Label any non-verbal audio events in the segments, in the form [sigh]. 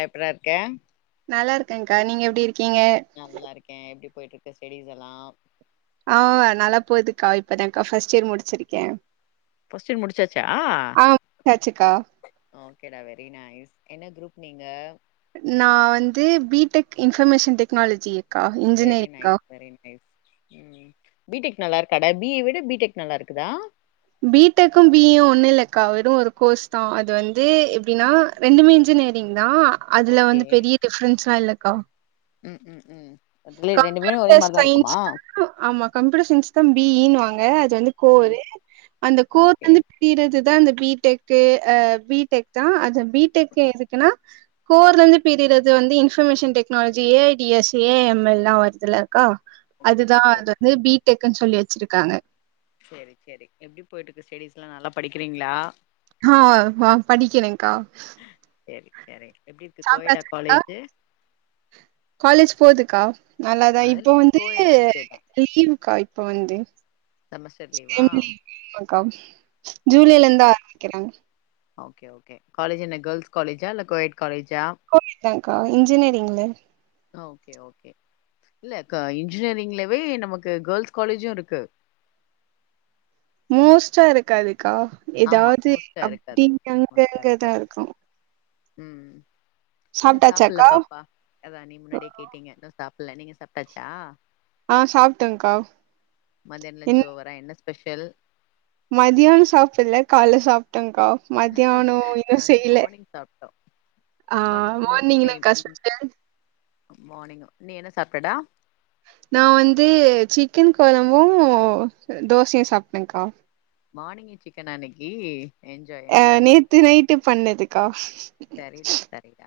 எப்டிறா இருக்க நல்லா இருக்கேங்க்கா நீங்க எப்டி இரு நல்லா இருக்கே எப்டி போயிட்டு இருக்கு ஸ்டடிஸ் எல்லா ஆ நல்லா போகுதுக்கா இப்பதாக்கா ஃபர்ஸ்ட் இயர் முடிச்சிருக்கே கொஸ்டின் முடிச்சாச்சா ஆ ஓகே டா வெரி நைஸ் என்ன குரூப் நீங்க நா வந்து B tech information technology very nice very nice B tech நல்லாருக்காடா பி ஏ விட பி டெக் நல்லாருக்குதா பி டெக்கு பி ஈ யு ஒண்ணுல்லக்கா வெரு ஒரு கோஸ் தா அது வந்து எப்டினா ரெண்டுமே இன்ஜினியரிங் தா அதுல வந்து பெரிய டிஃப்ரென்ஸ்லா இல்ல க உம் உம் உம் கம்ப்யூட்டர் சயின்ஸ் ஆமா கம்ப்யூட்டர் சயின்ஸ் தா பி இன் வாங்க ஆ இதுவந்து ம் கோரு அந்த கோர் ஓகே வந்து பிரியிரது தா இந்த பி டெக்கு அ பி டெக் தா அது பி டெக் எதுக்குனா கோர்லந்து பிரிரது வந்து information technology A I D S A M மெல்லா வர்துல கா ஓகே அதுதா பாப்போ அது வந்து பி டெக் க்குன் சொல்லி வச்சிருக்காங்க சேரி சேரி எப்டி போயிட்ருக்கு ஸ்டடீஸ்லா நல்லா படிக்கிறீங்ளா ஹா வ படிக்கிறேங்க்கா சேரி சேரி எப்டி இருக்கு கோயடா சாப்டாச்சாக்கா காலேஜு காலேஜ் போதுக்கா நல்லாதா அ இல்ல இப்ப வந்து கோயடான்னு கேட்டே லீவுக்கா இப்ப வந்து செமஸ்டர் லீவா [unintelligible] க்கா சேரி ஜூலைலந்து சேரி ஆரம்பிக்கிறாங்க ஓகே ஓகே காலேஜ் என்ன கேர்ள்ஸ் காலேஜா இல்ல கோயட் காலேஜ் கோயட்தாங்கா இன்ஜினியரிங்ல ஓகே ஓகே இல்ல க இன்ஜினியரிங்லவே நமக்கு கேர்ள்ஸ் காலேஜு இருக்கு மோஸ்டா இருக்காது கா ஆமா எதாவ்து மோஸ்ட்டா இருக்காது அப்டி அங்கங்கதா இருக்கு உம் இன்னு சாப்புல்ல சாப்ட்டாச்சாக்கா பாப்பா அதா நீ முன்னாடியே கேட்டீங்க இன்னு சாப் இல்ல நீங்க சாப்ட்டாச்சா ஆ சாப்ட்டங்கா மதியான லன்ச் இன் ஓவரா என்ன ஸ்பெஷல் மதியான் சாப்புல்ல கால்ல சாப்டங்க்கா மத்யானொ இன்னு நாங்க செய்யல மார்னிங் சாப்ட்டோ ஆ மத் மார்னிங் எனாக்கா ஸ்பெஷல் மார்னிங் நீ என்ன சாப்டடா நா வந்து சிக்கன் கொழம்பு தோசையு சாப்ட்டங்கா மார்னிங்கே சிக்கனா இன்னக்கி என்ஜாய் என்ஜாய் ட்டு பண்ணதுக்கா சரிடா சரிடா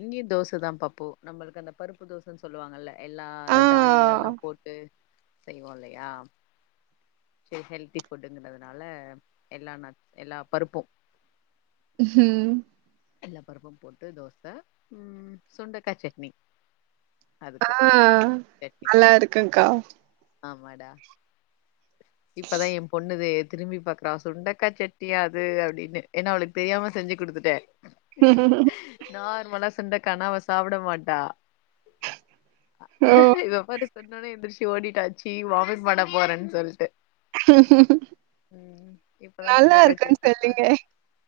இங்கயும் தோசைதா பாப்பு நம்மளுக்கு அந்த பருப்பு தோசைன்னு சொல்லுவாங்கல்ல எல்லா ஆ தானியங்கள்லாம் போட்டு செய்வோம் இல்லையா சரி ஹெல்த்தி ஃபுட்டுங்கிறதுனால எல்லாம் எல்லா பருப்போம் ம் எல்லா பருப்பும் போட்டு தோச உம் சுண்டக்காய் சட்னி அதுக்கு ஆஹ் சட்னி நல்லா இருக்குங்கா ஆமாடா இப்பதா என் பொண்ணு திரும்பி பாக்குறா சுண்டக்காய் செட்டியா அது அப்படின்னு ஏன்னா அவளுக்கு தெரியாம செஞ்சு குடுத்துட்டே ஹ நார்மலா சுண்டக்கானா அவ சாப்பிட மாட்டா ஓ [unintelligible] சொன்னோனே எந்திரச்சு ஓடிட்டாச்சு வாமிட் பண்ண போறேன்னு சொல்லிட்டு உம் இப்பதா நல்லா இருக்குன்னு சொல்லுங்க சொண்டக்கச்சேட்ட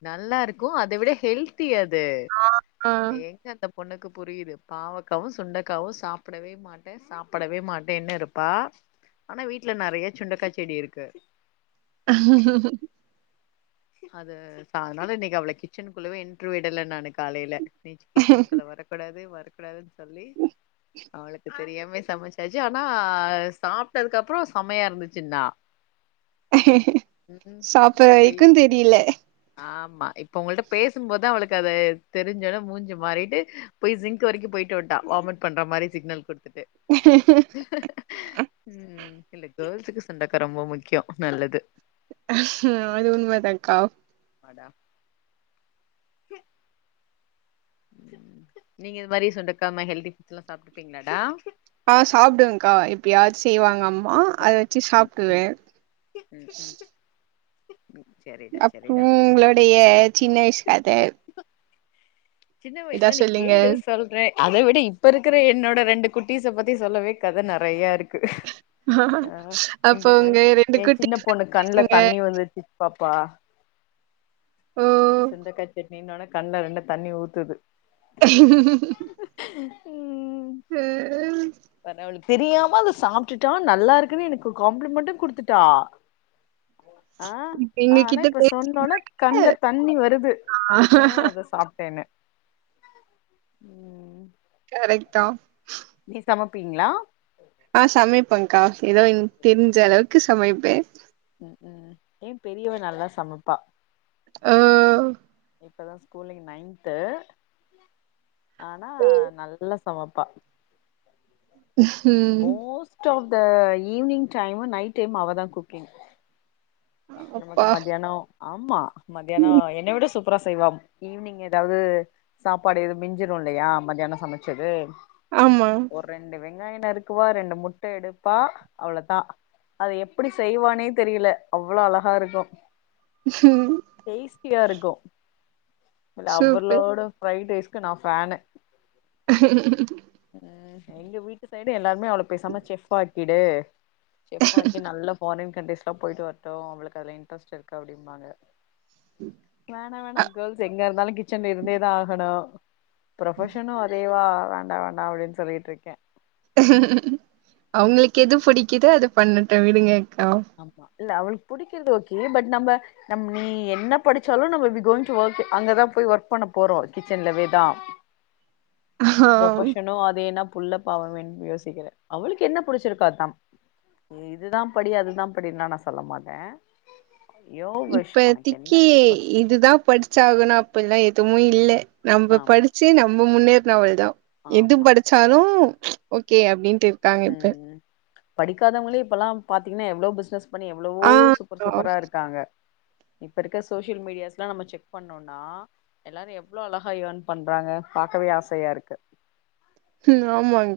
நல்லா இருக்கு கு அது வுட ஹெல் தி அது ஆ ஆ எங்க அந்த பொண்ணுக்கு புரியுது பாவக்காவும் சுண்டக்காவும் சாப்பிடவே மாட்டேன் சாப்பிடவே மாட்டேன்ன்னு இருப்பா ஆனா வீட்டுல நிறைய சுண்டக்காய் செடி இருக்கு அது அதனால இன்னைக்கு அவ்ள கிச்சனுக்குள்ளவே இன்ட்ரு விடல நானு காலையில நீ கிச்சன்கல வரக்கூடாது வர வர கூடாது சொல்லி அவளுக்கு தெரியாம அப்பையே சமைச்சாச்சு ஆனா சாப்பிட்டதுக்கு அப்புறம் செமையா இருந்துச்சுனா சாப்பற இப்ப வை க்கு இ- தெ ரில ஆமா இப்ப உங்கள்ட பேசும் போதா அவளுக்கு அதைதெரி்ஞ்சனே மூஞ்சு மாறிட்டு போய் ஜிங்க் வரைக்கும் போயிட்டு வட்டாவாமிட் பண்ற மாதிரி சிக்னல் கொடுத்த ட்டு உம் இல்ல கேர்ள்ஸுக்கு செண்டைக்கா ரொம்ப முக்கியம் நல்லது ஹ அது உண்மை தாக்கா அட நீங்க இது மாதிரி சுண்டக்காமாரி ஹெல்தி புஃட் எல்லாம் சாப்பிட்டுப்பீங்களாடா ஆஹ் சாப்பிடுவே்கா எப்பையாச்சு செய்வாங்க அம்மா குட் அத கேர்ள் வச்சு ம் ம் சாப்பிடுவேன் ம் ம் ம் செரிடா செரிடா அப்புறம் உங்களோடைய சின்ன வயசுகத சின்ன வயசுல நீ கேளு சொல்றேன் அத விட இப்ப இருக்கிற என்னோட ரெண்டு குட்டீஸ பத்தி சொல்லவே கதெ நெறையா இருக்கு ஆ அப்போ இங்க உங்க பார்ங் ரெண்டு எ குட்டி சின்ன பொண்ணு கண்ணுல பசங்க தண்ணி வந்துச்சு ப ஓ சுண்டக்காய் சட்னி னோன கண்ட கண்ட தண்ணி ஊத் துது ம் அ அ அவளுக்கு தெரியாம அத சாப்டுட்டோ நல்லா இருக்குன்னு எனக்கு காம்ப்ளிமெண்ட்டு குடுத்துட்டா ஆ ஆ எங்க ஆனா கிட்ட இப்ப பேச சொன்னோனே கண்ல தண்ணி வருது ஆ அத சாப்டேன்னு ம் ரைத்தா நீ சமப்பீங்ளா ஆ சமைப்பங்கா ஏதோ எனக் தெரிஞ்ச அளவுக்கு சமைப்பே ம் ம் ஏ பெரியவ நல்லா சமப்பா ஒ இப்பதா ஸ்கூலிங் நைன்த்து ஆனா நல்ல சமப்பா ம் மோஸ்ட் ஆப் இந்த ஈவி்னிங் டைமு நைட் டைமு அவதா குக்கிங் நமக்கு அப்பா மத்யாணோ ஆமா மத்தியாணோ என்ன விட அப்புற செய்வா ஈவி்னிங் ஏதாவது சாப்பாடு எது மிஞ்சிரு இல்லையா மத்தியாணோ சமச்சது ஆமா ஒரு ரெண்டு வெங்காய நறுக்குவா ரெண்டு முட்ட எடுப்பா அவ்ளோதா அத எப்டி செய்வானே தெரியல அவ்ளோ அழகா இருக்கு டேஸ்டியா இருக்கு இல்ல சூப்பர் அவளோட ஃப்ரைட் ரைஸ் க்கு நா ஃபேனு எங்க வீட்டு சைடு எல்லார்மே அவள பேசாம செஃப் ஆக்கிடு செஃப் ஆக்கி நல்லா ஃபாரின் கண்ட்ரீஸ்லா போயிட்டு வர்ட்டு அவளுக்கு அதுல இன்ரஸ்ட் இருக்கு அப்படிம்பாங்க வேணா வேணா கேல்ஸ் எங்க இருந்தாலு கிச்சன்ல இருந்தே தா ஆகணு ப்ரொஃபசன்னு அதேவா வேண்டா வேண் நா அப்டின்னு சொல்லிட்டு இருக்கே அவுங்களுக்கு எது புடிக்குதோ அத பன்னட்டு விடுங்க அக்கா ஆம்மா இல்ல அவளுக்கு புடிக்கிறது ஓகே பட் நம்ப நம் நீ என்ன படிச்சாலு நம்ம வி கோயிங் டூ ஒர்க் அங்கதா போய் ஒர்க் பண்ண போறோ கிச்சன்லவே தா ஆ ப்ரொபோசனும் அது என்னப் புல்ல பாவமேனு யோசிக்கிறே அவளுக்கு என்ன புடிச்சிருக்கோ அதான் இதுதா படி அது ல்லா அப்டின்லா நா சொல்ல மாட்டே யோர் விஷ் உனக்கு என்ன இப்பதிக்கி ப- இதுதா படிச்சு ஆகணு அப்பில்லா எ எதுவும் இல்ல நம்ப ஆமா படிச்சு நம்ம முன்னேர் எல்லா அவள்தா எது ஆமா படிச்சாலும் ஓகே அப்டின்ட்டு இருக்காங்க ம் இப்ப ம் படிக்காதவங்களே இப்பல்லா பாத்தீங்கன எவ்ளோ பிஸ்னஸ் பண்ணி எவ்ளவோ ஆ சூப்பர் சூப்பரா இருக்காங்க இப்ப இருக்க சோசியல் மீடியாஸ்லாம் நம்ம செக் பண்ணோம்னா எல்லாரும் எவ்ளோ அழகா ஏர்ன் பண்றாங்க பாக்கவே ஆசையா இருக்கு ஹ்ம் ஆமாங்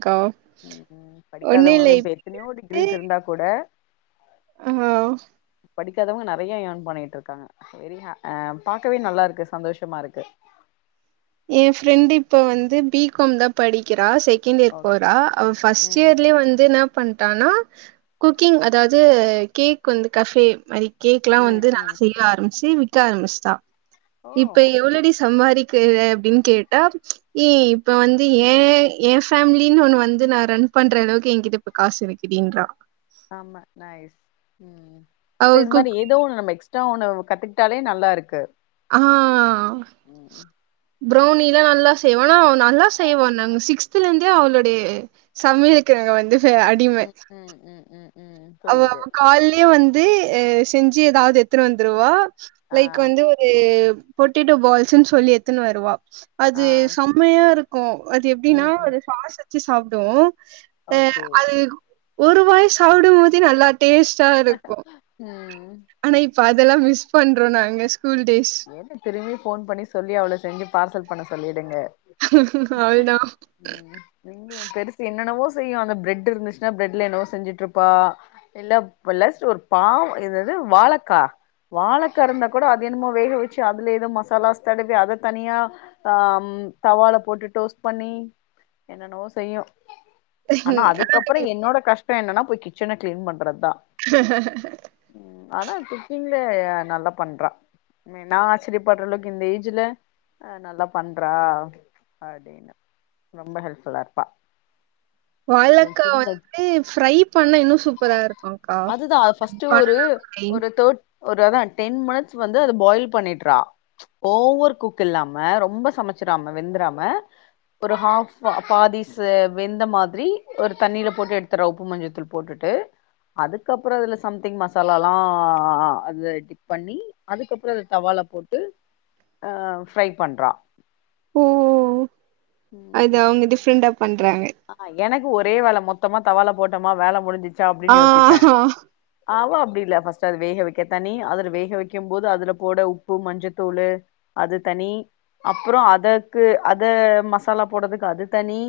ம் ம் படிக்காதவங்களே இப்ப எத்தனையோ டிகிரீஸ் இருந்தா கூட ஆ ஓ படிக்காதவங்க நெறைய ஏர்ன் பண்ணிட்டு இருக்காங்க வெரி ஹா ஆ பாக்கவே நல்லா இருக்கு சந்தோஷமா இருக்கு என் பிரெண்ட் இப்ப வந்து பிகாம் தா படிக்கிறா செக செகண்ட் இயர் ஓக் போறா அவ பஸ்ட் ம் இயர்லயே வந்து என்னா பண் த் ஆனா குக்கிங் அதாவது கேக் வந்து கஃபே மாரி கேக் லா ம் வந்து நா ம் செய்ய ஆரம்பிச்சு தர மிஸ்தா ஓ இப்ப எவ்ளோடி சம்பாதிக் கிற்ரேப் அப்டின்னு கேட்டா ஏன் இப்ப வந்து ஏன் ஏ ஃபேமிலின்னு ஒண்ணு வந்து நா ரன் பண்ற அளவுக்கு என்கிட்ட இப்ப காசு இருக்குடின்றா ஆமா நயிஸ் ம் அவ இது மாரி குக் ஏதோ ஒன்னு நம்ப எக்ஸ்ப் சிஸ்டம் ஒன்னு கத்துக்கிட்டாலே நல்லா இருக்கு ஆஹ் ம் ப்ரெளனிலா நல்லா செய்வா ஆனா நல்லா செய்வா நாங்க சிக்ஸ்த்லேந்தே அவளுடைய சமையலுக் நாங்க வந்து ச அடிம ம் ம் ம் ம் ம் அவ புரியுது கால்லேயே வந்து து செஞ்சு எதாவது த்துனு வந்துருவா ஆ லைக் வந்து ஒரு பொட்டேட்டோ பால்ஸ்நு சொல்லி எத்துன்னு வருவா அது ஆ செம்மையா இருக்கு கோ அது எப்படின்னா ம் ம் ஒரு சுவாச சி சாப்டுவோ ஆ ஓகே அது ஒரு வாய் சா தி நல்லா டேஸ்ட்டா இருக்கு ம் ஆனா இப்ப அதெல்லா மிஸ் பண்றோ நாங்க ஸ்கூல் டேஸ் என்ன திரும்பி ஃபோன் பண்ணி சொல்லி அவ்வளோ செஞ்சு பார்சல் பண்ண சொல்லிடுங்க அதுதா செய்யும் அந்த பிரெட் இருந்துச்சுன்னா பிரட்ல என்னவோ செஞ்சிட் இருப்ப இல்ல ப்ளஸ் ஒரு பா என்னது வாழக்க வாழக்கா இருந்தா கூட அது என்மோ வேக வச்சு அதுல ஏதவு மசாலாஸ் தடவி அதை தனியா ஆ தவால போட்டு டோஸ்ட் பண்ணி என்னன்னவோ செய்யு ஆனா அதுக்கப்புறோ என்னோட கஷ் டோ என்னனா போய் கிச்சன க்ளீன் பண்ணு [unintelligible] [inaudible] ஆனா குக்கிங்ல நல்லா பண்றா நா ஆச்சரியப்படுற அளவுக்கு இந்த ஏஜ்ல அ நல்லா பண்றா அப்டினு ரொம்ப ஹெல்ப்ஃபுல்லா இருப்பா எ வாழக்கா சின்ன வந்து ஃப்ரை பண்ண இன்னு சூப்பரா இருக்குங்க்கா அதுதா ஃபஸ்ட்டு ஒரு பண்ணனா ஃப்ரை ஒரு அதா டென் மினிட்ஸ் வந் ந்து அத பாயில் பண்ணிட்ற ஓவர் குக் இல்லாம ரொம்ப சமச்சிராமா வெந்துறாம ஒரு ஹஃப்பா பாதி வெந்த மாத்ரி ஒரு தண்ணீல போட்டு எட்துரோ உப்பு மஞ்சதூள் போட்டுட்டு அதுக்கப்பறோ அதுல சம்திங் மசாலால்லா டிப் பண்ணி அதுக்கப்பறோ அத தவால போட்டு அ ஃப்ரை பண்றா ஓ ம். அது அவங்க டிஃப்ரெண்டா பண்றாங்க. ஆ எனக்கு ஒரே வேல மொத்தமா தவால போட் என்னமா வேல முடிஞ்சுச் த ஆ அப்டின் யோசிப்ப அவ அப் அப்டி இல்ல ஃபர்ஸ்ட் அது வேக வைக்க தனி அதுல வேக வைக்கும் போது அதுல போட உப்பு மஞ்சத்தூளு அது தனி அப்பற அதுக்கு அத மசாலா போடதுக்கு அது தனி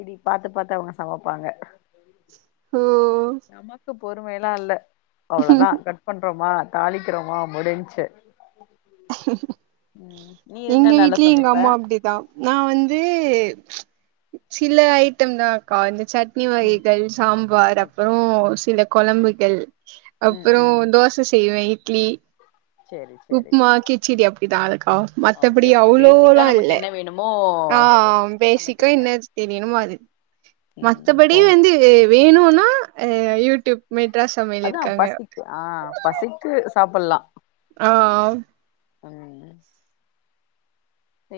இப்டி பாத்து பாத்து அவுங்க சமைப்பாங்க ஓ பொறுமையல்லா இல்ல அவ்ளதா கட் பண்றோமா தாளிக்கிறோமா முடிஞ்சு எங்க என்ன நல்லா வீட்லயு எங்க சமைப்ப அம்மா அப்டிதா நா வந்து சில ஐட்டம் தாக்கா இந்த சட்னி ம் வகைகள் சாம்பார் ஓகே அப்றோ சில கொழம்புகள் ம் அப்புறோ தோச செய்வ இ ட்லி செரி செரி மா கிச்சடி அப் இதாலக் கா மத்தபடி ஓகே ஓகே பேசிக்கா அவ்ளோல்லா நமக்கு இல்ல என்ன வேணுமோ ஆ பேசிக்கா சமைக்கிறீங்க என்ன தெரியணுமோ அது ம் மத்தபடி போங்க வந்து வேணுனா ஆ அ யூட்யூப் அதா பசிக் ஆ பசிக்கு சாப்ட்லா ஆ ம்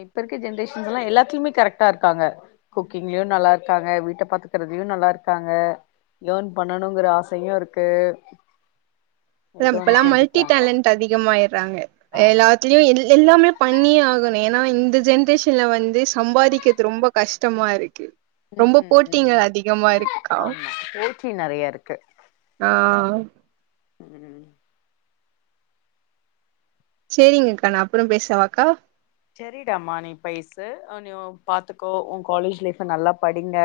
இப்ப இருக்க ஜென்ரேஷன்ஸ் எல்லா எல்லாத்துலயுமே கரெக்டா இருக்காங்க குக்கிங்லயு நல்லா இருக்காங்க வீட்ட பாத்துக்கறதயு நல்லா இருக்காங்க ஏர்ண் பண்ணணுங்கிற ஆசையு இருக்கு ஏதோ ஒண்ணு இப்பல்லா மல்டி செஞ்சுக்கிறாங்க டேலன்ட் அதிகமாயிறாங்க ஆமா எல்லாத்துலயு எல்லாமே பண்ணியே ஆகணு ஏனா இந் த ஜென்ரேஷன்ல வந்து சம்பாதிக்கது ரொம்ப கஷ்டமா இருக்கு ம் ரொம்ப ம் போட்டிங்க ம் அதிகமா இருக்குக்கா ஆமா போட்டி நெறைய இருக்கு ஆ ம் சேரிங்க அக்கா நா அப்றோ பேசவாக்கா செரிடாமா நீ பேசு நீ பாத்துக்கோ உன் காலேஜ் லைஃப் நல்லா படிங்க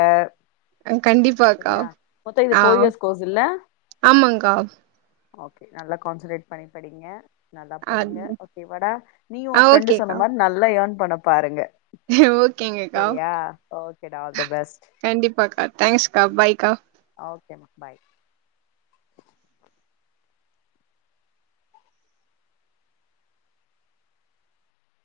கண்டிப்பாக்கா சரியா மொத்தம் இது ஆ ஃபோர் இயர்ஸ் கோர்ஸ் இல்ல ஆமாங்க்கா ஓகே நல்லா கான்சன்ட்ரேட் பண்ணி படிங்க நல்லா ஆ படிங்க ஓகே வாடா நீயு ஆ உன் ஃப்ரெண்டு ஓகேக்கா சொன்ன நல்லா ஏர்ன் பண்ண பாருங்க ஓகேங்கக்கா சரியா ஓகேடா ஆல் த பெஸ்ட் கண்டிப்பாக்கா தேங்க்ஸ் கா ம் பாய்கா ஓகேம்மா பாய்